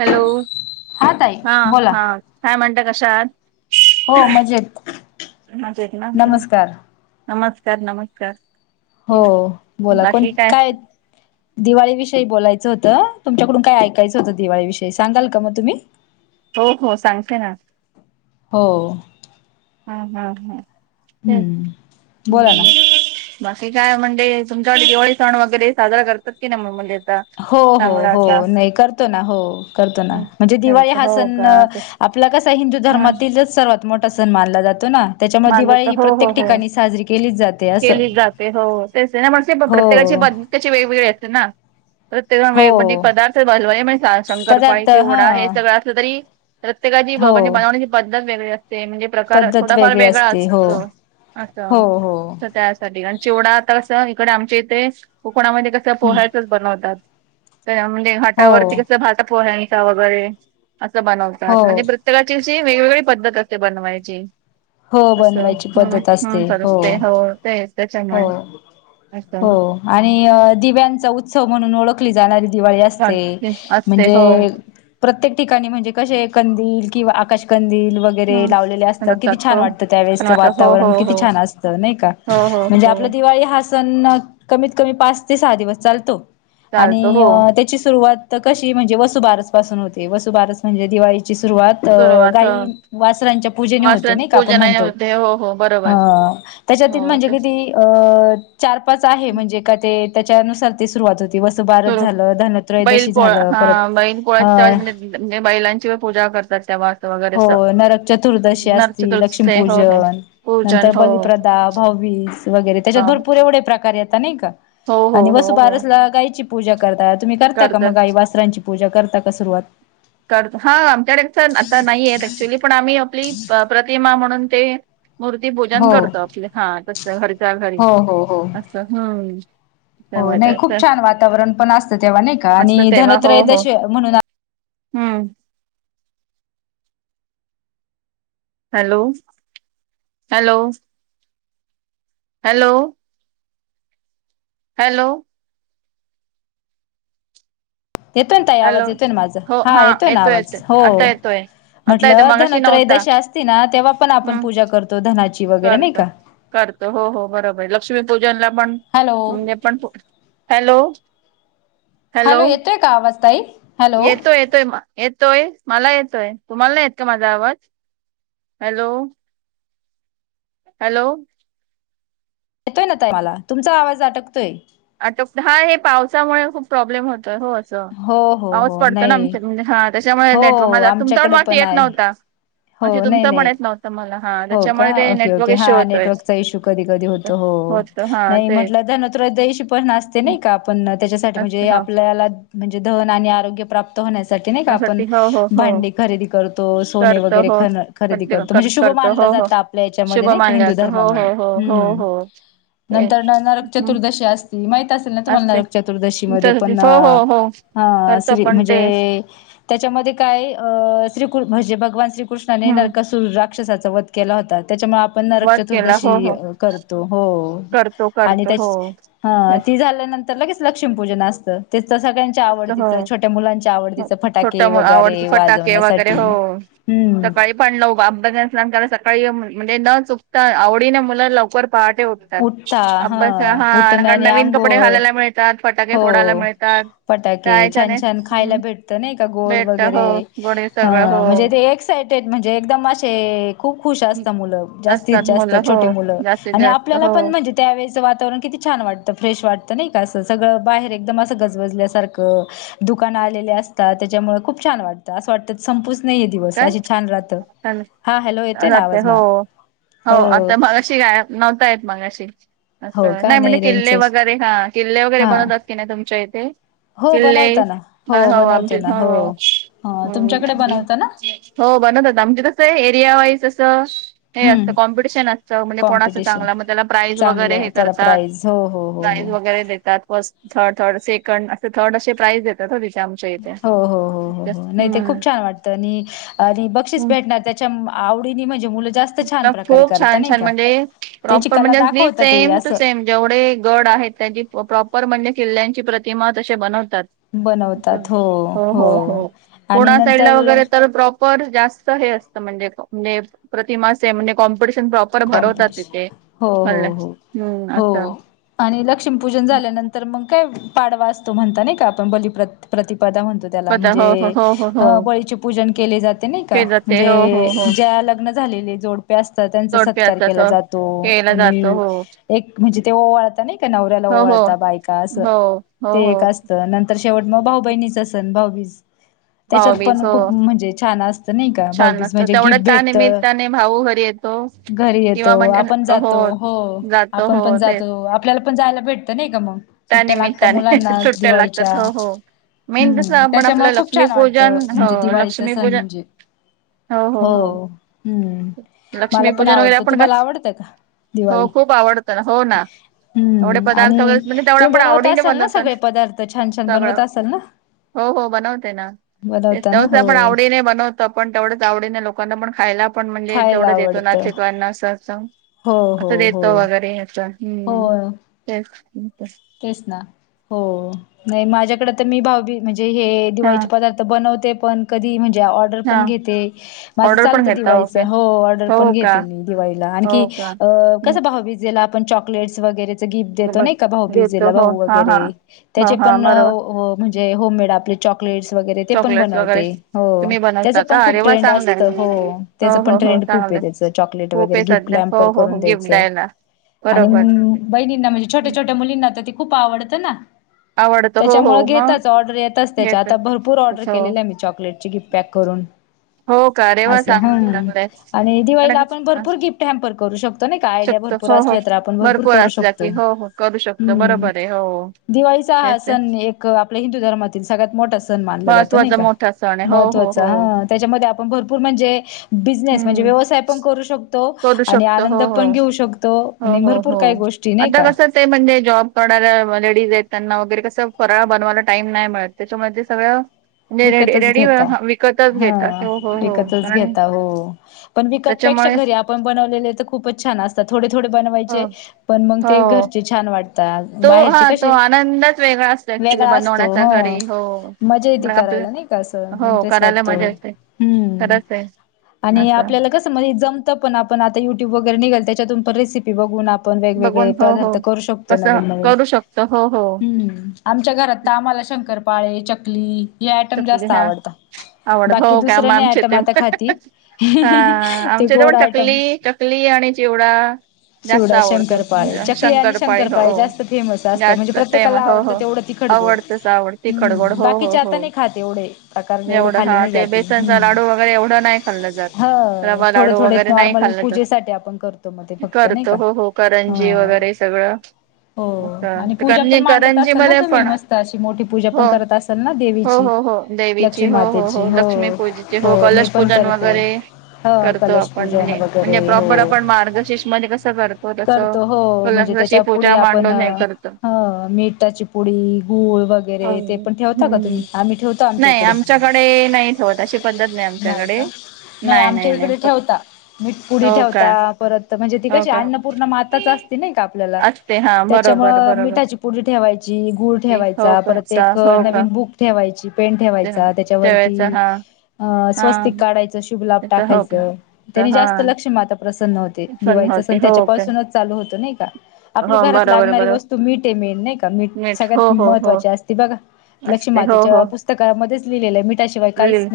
Hello ताई हा बोला हा काय म्हणत कशात हो मजेत मजत ना नमस्कार नमस् सर नमस्कार हो तेच बोला कोण काय दिवाळी विषयी बोलायचं होतं तुमच्याकडून काय ऐकायचं होतं दिवाळीविषयी सांगाल का मग तुम्ही हो हो सांगते ना हो हा हा हा ते हम्म हम् बोला ना बाकी काय म्हणजे तुमच्याकडे दिवाळी सण वगैरे साजरा करतात की ना म्हणजे आता हो हो चांगला हो असा नाही करतो ना हो करतो ना हम्म. म्हणजे दिवाळी त्याचं हा हो सण का आपला कसा हिंदू ह धर्मातीलच सर्वात मोठा सण मानला जात त्याच्यामुळे माझं दिवाळी तर ही हो हो प्रत्येक हो ठिकाणी साजरी केली जाते अस केली जाते हो तेच आहे ना पण ते प्रत्येकाची बदतीचे वेगवेगळे येत ना तर ते म्हे हो पदार्थ बवले म्ह शंकरपाळी पदार्थ हा चिवडा हे सगळं असलं तरी प्रत्येकाची म्हणजे हो बनवण्याची पद्धत वेगळी असते म्हणजे प्रकार पद्धत थोडा फार वेगळी वेगळा असते हो असतो हो हो अस त्यासाठी आणि चिवडा आता इकडे आमच्या इथे कोकणामध्ये कसं हम्म पोहळ्याचच बनवतात म्हणजे हो हाटावरती कसलं भात पोह्यासा वगैरे असं हो बनवतात म्हणजे प्रत्येकाची शी वेगवेगळी पद्धत असते बनवायची हो अस बनवायची ह पद्धत असते सल अस ते हो ते त्याच्यामुळे हो हो असं आणि दिव्यांचा उत्सव म्हणून ओळखली जाणारी दिवाळी असते घाल- असते हो. म्हणजे प्रत्येक ठिकाणी म्हणजे क कंद किंवा आकाशकंधी वगैरे लावलेले हम्म असतात किती लक्षात हो छान वाटतं पण त्यावेेळेच वाट हो हो वातावरण किती हो छान असतं नाही का हो हो म्हणजे आपला हो दिवाळी हा सण कमीत कमी पाच ते सहा दिवस चालतो चालतो आणि हो त्याची सुरुवात कशी म्हणजे वसुबारस पासून होते वसुबारस म्हणजे दिवाळी रुवात सुरुवात हो. गाच्या पूजेने होते वासरांची नाही का आपण पूजा म्हणतो होते हो हो बरोबर त्याच्या हो म्हणजे ते क अ चार पाच आहे म्हणजे का ते त्याच्यानुसार ते सुरुवात हो बैल पोळ झालं हा परत बैल अ पोळ्यात म्हणजे म्हजे बैलांची पूजा करतात तेव्हा असं वगैरे हो असं नरक चतुर्दशी नरक असतील चतुर्थी हो हो लक्ष्मीपूजन पूजन नंतर हो बलिप्रदा भव्य वर त्याच्यात हा भरपूर एव प्रेत नाही का हो हो आणि हो हो वला गयची पूजा करता तुम्ही करता का करतात मग आई वासरांची पूजा करता का सुरुवात करतो हा आमच्या टच आता नाही आहेत ऍक्च्युली पण आम्ही आपली प्रतिमा म्हणून ते मूर्ती पोजन हो करतो आपले हा तस हरीचा घरी हो हो हो असं हम्म हो त्यामुळे नाही खूप तर छान वातावरण पण असतं तेव्हा नाही का असत आणि तेव्हा हो हो धनोत्रयदश म्हणून हम्म हॅलो हॅलो हॅलो हॅलो येतोय ताई हॅलो आवाज येतोय माझ हो हा येतोय येतो आवाज येतो हो आता येतोय आता येतो म्हटलं मगाशी नव्हता धनोत्रयदशी असती ना तेव्हा पण आपण पूजा करतो धनाची वगैरे नाही का करत हो हो बरोबर लक्ष्मीपूजनला पण हॅलो म्हणजे पण हॅलो हॅलो येतोय का आवाज ताई हॅलो येतो येतोय म येतोय मला येतोय तुम्हाला ना येत का माझा आवाज हॅलो हॅलो येतोय ना त मला तुमचा आवाज अटकतोय आता हा हे पावसामुळे खूप प्रॉब्लेम होत हो असं हो हो पाऊस हो पडतो ना नाही आमच्या म्हणजे हा त्याच्यामुळे हो नेटवर्क म तुमचा पण आमच्याकडे मात येत आहे नव्हता म हो नाही तुमचं पण नाही येत नव्हतं मला हा हो का त्याच्यामुळे ते ओके नेटवर्क ओके हा इश्यू होतोय नेटवर्कचा इश्यू कधी कधी होतो हो होत हा नाही तेच म्हटलं धनत्रयोदशी पण असते नाही का आपण त्याच्यासाठी असते म्हणजे हो आपल्याला म्हणजे धन आणि आरोग्य प्राप्त होण्या नाही का आपण त्यासाठी हो हो हो भांडी खरेदी करतो सोने करतो वगैरे हो खरेदी करतो म्हणजेुभन हो हो जात आपल्या याच्यामध्ये शुभ नाही मानलं हिंदू जातं धर्म हो म्हण हो हो हो ह् हो नंतर तेच नरक चतुर्दशी असती माहित असेल ना तुम्हाला असते नरक चतुर्दशी म पण हो हो हो हा करतो श्री पण म्हणजे तेच त्याच्यामध्ये काय अ श्रीकृ म्हजे भगवान श्रीकृष्णाने हम्म नरकसूर राक्षसाचा वध केला होताात त्याच्यामुळे आपण नरक वध केला हो चतुर्दशी हो करतो हो करतो आणि करतो हो त्या तेच ती झाल्यानंतर लगेच लक्ष्मीपूजन असतं तेच तर सगळ्यांच्या आवडतीचं छोट्या मुलांच्या हो आवडतीचं छोट फटाके आवडत वगैरे फटाके वगैरे वाजवण्यासाठी हो हम्म सकाळी पण लव अब्ब असलामला सकाळी म्हणजे न चुकता आवडीने मुलं लवकर पहाटे उठतात उठता अभ्यास हा उठण आणिण आणि नवीन कपडे आंघोळ घालायला मिळतात फटाके फोडायला हो मिळतात फटाके त्या छान याच्याने छान खायला भेटत नाही का गोड भेट वगैरे हो गोडे ह सगळं म्हणजे हो. ते एक साईड ते म्हणजे एकदम असे खप खुश असत मु जास्तीत असतात जास्त मुलं हो छोटे मुलं जास्तीत आणि जास्त आपल्याला हो पण म्हणजे त्यावेळेच वातावरण किती छान वाटतं फ्रेश वाटतं नाही का असं सगळ बाहेर एकदम अस गजबजल्यासारखं दुकान आलेली असतात त्याच्यामुळे खूप छान वाटतं अस वाटत संपूच नाही दिवस काय अशी छान राहतं, हा हॅलो येतोय ना जाते आवाज हो मॅम? हो आता मगाशी गाय नव्हता येत मगाशी हो असं का नाही म्हणजे किल्ले रेंजच वगैरे हा किल्ले वगैरे हा बनवतात की नाही तुमच्या इथे? [inaudible] हो बनवता ना हो बनवतो ना हो ह तुमच्याकडे बनवता ना हो बनवतात ना आमची तस आहे एरिया वाईज असं हे असतं हम्म कॉम्पिटिशन असतं म्हणजे कोणाचं कॉम्पिटिशन चांगलं मग त्याला प्राईज वगैरे हे चांगलं त्याला करतात प्राईज हो हो हो प्राईज हो वगैरे देतात फर्स्ट थर्ड थर्ड सेकंड असे थर्ड असे प्राइज देतात आमच्या इथे. हो हो हो हो हो नाही ते हम्म खूप छान वाटतं आणि बक्षीस हम्म भेटणार त्याच्या आवडी म्हणजे मुलं जास्त छान प्रकारे खूप करता छान नाही छान का म्हणजे त्याची प्रॉपर कला म्हणजे दाखवतात ते सेम टू असं सेम जेवढे गड त्यां प्रॉपर म्हणजे किल्ल्यांची प्रितीमा तसे बन बनवतात हो हो आणि नंतर [inaudible] [inaudible] प्रॉपर भरवतात कॉम्पिटिशन तिथे हो हो म्हटल हो हम्म अस हो आणि लक्ष्मीपूजन झाल्यानंतर मग काय पाडवा असतो म्हणता नाही का आपण बलिप प्रत [inaudible] पदा हो हो हो हो हो केलं जाते हो हो हो झाले जोडपे असतात त्यांच जोडपे असतात हो जातो केला जातो आणि हो एक म्हणजे ते ओवाळता नाही का नवऱ्याला हो हो ओवाळता बायकास हो. हो ते हो एक असतं नंतर शेवट मग भाऊ बहिणीच सन भाऊबीज त्याच्यात भाऊबीज पण हो खूप म्हणजे छान असतं नाही का छान भाऊबीज असतं म्हणजे तेवढं गिफ्ट त्या भेटत निमित्ताने भाऊ घरी येतो घरी येतो किंवा म्हणजे आपण जातो हो जातो आपण हो पण ते जातो आपल्याला पण जायला भेटत नाही का मग त्या सुट्ट्या लागत निमित्ताने मुलांना सुट्ट्या दिवाळीच्या लागतात हो हो मेन कसं हम्म आपण त्याच्यामुळं आपलं खूप छान लक्ष्मीपूजन वाटतं हो म्हणजे दिवाळीचा सण लक्ष्मीपूजन म्हणजे हो हम्म मला पण लक्ष्मीपूजन वगैरे आवडत आपण तुम्हाला कस आवडत का हो दिवाळी खूप आवडतं ना. हो ना तेवढे हम्म पदार्थ आणि? वगैरे म्हणजे तेवढं तुम्ही आपण बनवत आवडीने असाल ना बनवतो सगळे पदार्थ छान छान सगळं बनवत असाल ना हो हो बनवते ना ते बनवता ना तेव पण हो आवडीने बनवतो पण तेवढंच आवडीने लोकांना पण खायला खायला आवडतं हो हो हो हो [inaudible] [inaudible] तेच ना हो नाही माझ्याकडे तर मी भाऊ म्हणजे हा दिवाळी पदार बनते पण कधी ऑर्डर हा पण घेते माझं ऑर्डर पण चालतं घेता दिवाळीच ओके हो ऑर्डर पण हो का घेते मी दिवाळीला आणखी हो का अ हम्म, कसं भाऊबीजेला आपण चॉकलेट्स वगैरेच गिफ्ट म्हणजे देतो बघ नाही का भाऊबी देतो हो भाऊ हा वगैरे हा हो त्याचे हा पण बरोबर वव म्हणजे होममेड आपले चाॅ क्लेचस वगैरे पण चॉकलेट वगैरे बनवते हो तुम्ही त्याच बनवता पण का अरे खूप वा ट्रेंड असत चांगलंय हो त्याच हो पण हो हो ट्रेंड खूप आहे चांगलंय त्याच चॉकलेट खूप वगैरे आहे गिफ्ट सध्या लॅम्पर हो हो करून हो गिफ्ट द्यायचं द्यायला आणि बरोबर बहिणींना म्हणजे छोट्या हम्म, छोट्या मुलींना तर ते खूप आवडतं ना आवडतं हो त्याच्यामुळे हो मग घेताच ऑर्डर येतच त्याच्या घेत आता भरपूर ऑर्डर अच्छा केलेली आहे मी चॉकलेट ची गिफ्ट पॅक करून हो का रे वा अस चांगलं हम्म चांगलंय आणि दिवाळीला पण आपण भरपूर गिफ्ट हॅमपर करू शकतो ना काय आयडॅ शकतो भरपूर हो हो असल्या तर आपण भरपूर करू असला शकतो की हो हो करू शकतो हम्म बरोबर आहे हो दिवाळीचा हा तेच तेच सण एक आपल्या हिंदू धर्मातील सगळ्यात मोठा सण मानला जातो नाही महत्त्वाचा का मोठा सण आहे हो हो महत्वाचा हो हा त्याच्यामध्ये आपण भरपूर म्हणजे बिझणेस हम्म व्यवसाय पण करू शकतो करू आणि शकतो आनंद हो हो पण घेऊ शकतो आणि भरपूर काही गोष्टी नाही का से म्हणडे जॉब करणाऱ्या लेडीज आहेत त्यांना वगैरे कसं फराळ बनवायला टाइम नाही मिळत त्याच्यामुळे ते सगळं म्हणजे रेडी विकतच रेडी घेता विकतच हा घेतात हो हो हो विकतच कारण घेता हो पण विकत पेक्षा त्याच्यामुळे घरी आपण बनवलेले तर खूपच छान असतात थोडे थोडे बनवायचे हो पण मग ते हो घरचे छान वाटते तो हा बाहेरचे तो कसे आनंदच वेगळा असतो ऍक्च्युली वेगळा असतो बनवण्याचा हो घरी हो. मजा येत पण आपलं करायला नाही का असं हो इंटरेस्ट करायला वाटतो मजा येते हम्म खरंच आहे आणि असं आपल्याला कसं म्हणजे जमत पण आपण आता युट्यूब वगैरे निघेल त्याच्यातून पण रेसिपी बघून आपण आपण बघून वेगवेगळे हो पदार्थ हो. करू शकतो कसं नवीन नवीन करू शकतो हो हो ह्म आमच्या घरात तर आम्हाला शंकर पाळे चकली हे आयटम जास्त आवडतात आवडत हो बाकी का आ मा दुसरं नाही आमचे आयटम ते आता खाती हा ते आमच्या इथ गोड पण आयटम चकली चकली आणि चिवडा जास्त चिवडा आवडतो शंकरपाळे चकले आणि शंकरपाळी हो शंकरपाळे जास्त फेमस असतात म्हणजे जास्त प्रत्येकाला फेमस हो आवडतं हो. तेवढं तिखड आवडतच आवड तिखट गोड हम्म हो बाकी हो चात हो. खा तेवढे प्रकार एवढे एवढं खाल्ले हा नाही ते जात हम बेसनचा लाडू वगैरे एवढं नाही खाल्लं जात हं रवा थोडे लाडू थोडे वगैरे नाही नॉर्मल खाल्लं जात. पूजेसाठी आपण करतो मग ते फक्त नाही का करतो हो हो करंजी वगैरे सगळं हो आणि पूजा पण करंजी मांडत करंजी असाल ना मध्ये तुम्ही पण मस्त अशी मोठी पूजा पण हो करत असाल ना देवीची हो हो हो देवीची लक्ष्मी हो मातेची हो लक्ष्मीपूजेची हो मी कलश पण पूजन करते वगैरे ह करतो आपण कलशपूजन म्हणजे वगैरे म्हणजे हो प्रॉपर आपण मार्गशीर्ष मध्ये कसं तसं करतो हो म्हणजे कशी त्याच्या पुढे पूजा आपण मांडून हे करतो मीठाची पुडी गूळ हो वगैरे ते पण ठेवता का तुम्ही हम्म आम्ही ठेवतो आमच्या नाही इकडे आमच्याकडे नाही ठेवत अशी पद्धत नाही आमच्याकडे नाही आमच्या इकडे ठेवता मीठ पुुडी हो का ठेवता परत म्हणजे ती हो कशी का अन्नपूर्ण माताच असती नाही का आपल्याला असते हा बरोबर त्याच्यामुळ बरोबर मिठाची पुडी ठेवायची गुळ हो ठेवायचा का परत चा- एक हो का नवीन बुक ठेवायची पेंन ते ठेवायचा त्यावेळेच त्याच्यावरती हा अ हा स्वस्तिक काढायचं शुभ लाभ त्याच हो काय टाकायचं त्यानी हा जास्त लक्ष्मी माता प्रसन्न होते दिवाळीचा होते सण हो त्याच्या काय पाासूनच चालू होतो नाही का आपली हो घरात बरोबर लागणारी बरोबर वस्तू मीठे मेन नाही का मीठ सगळ्यात हो हो हो महत्वाची असते बघा लक्ष्मी मातेच्या पुस्तकामध्येच लिहिलेलय ल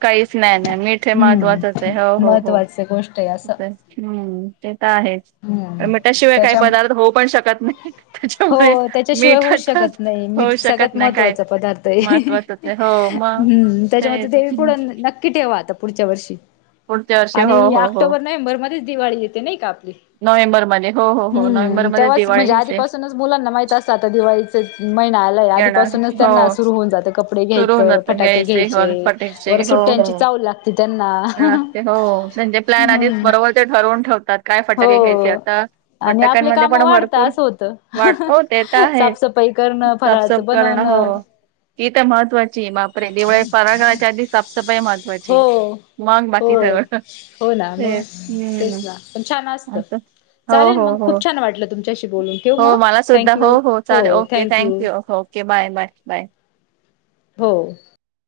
काहीच नाही नाही मीठ हे महत्वाचच हम्म आहे हो हो हो महत्त्वाच गोष्ट आहे असं हम्म ते तर आहेच हम्म मीठाशिवाय काही त्याच्या पदार्थ होऊ पण शकत नाही त्याच्यामुळे हो त्याच्याशिवाय मीठ होऊच आता शकत नाही मीठ सगळ्यात महत्वांच चपतातय आहे हो मग ते त्याच्यामध्ये दे पुढ नक्की ठेवा पुढच्या वर्षी पुढच्या वर्षी आणि हो या हो हो ऑक्टोबर नोव्हेंबर मध्येच दिवाळी येते नाही का आपली नोव्हेंबरमध्ये हो हो हो हम्म नोव्हेंबरमध्ये तेव्हाच म्हणजे दिवाळी येते आधीपासूनच मुलांना माहित असतं आता दिवाळीच महिना आला आदी येणार पासूनच हो त्यांना सुरू होऊन जातं कपडे सुरू होऊन घ्यायचं जात फटाके हो घ्यायचे फटायचे बरं हो हो सुट्ट्यांची चावल लागते त्यांना हो त्यांचे प्लॅन आधीच हम्म बरोबर ते ठरवून ठेवतात काय फटाके घ्यायचे हो आता आणि फटक आपले कमध्ये काम पण वाढता भरपूर असं होतं वाटेत आहे साफसफाई करणं साफसफ फराळाचं बनवणं करणं त तर महत्वाची बापरे दिवाळी फरागराच्या आधी साफ सफाई महत्वा हो हो हो ना मग तेच हम्म तेच ना पण अ मस्त असं हो चालेल हो मग खूप हो छान वाटलं तुमच्याशी बोलून ठेव हो मग मला सुद्धा थँक्यू हो चालेल okay thank you okay bye bye bye हो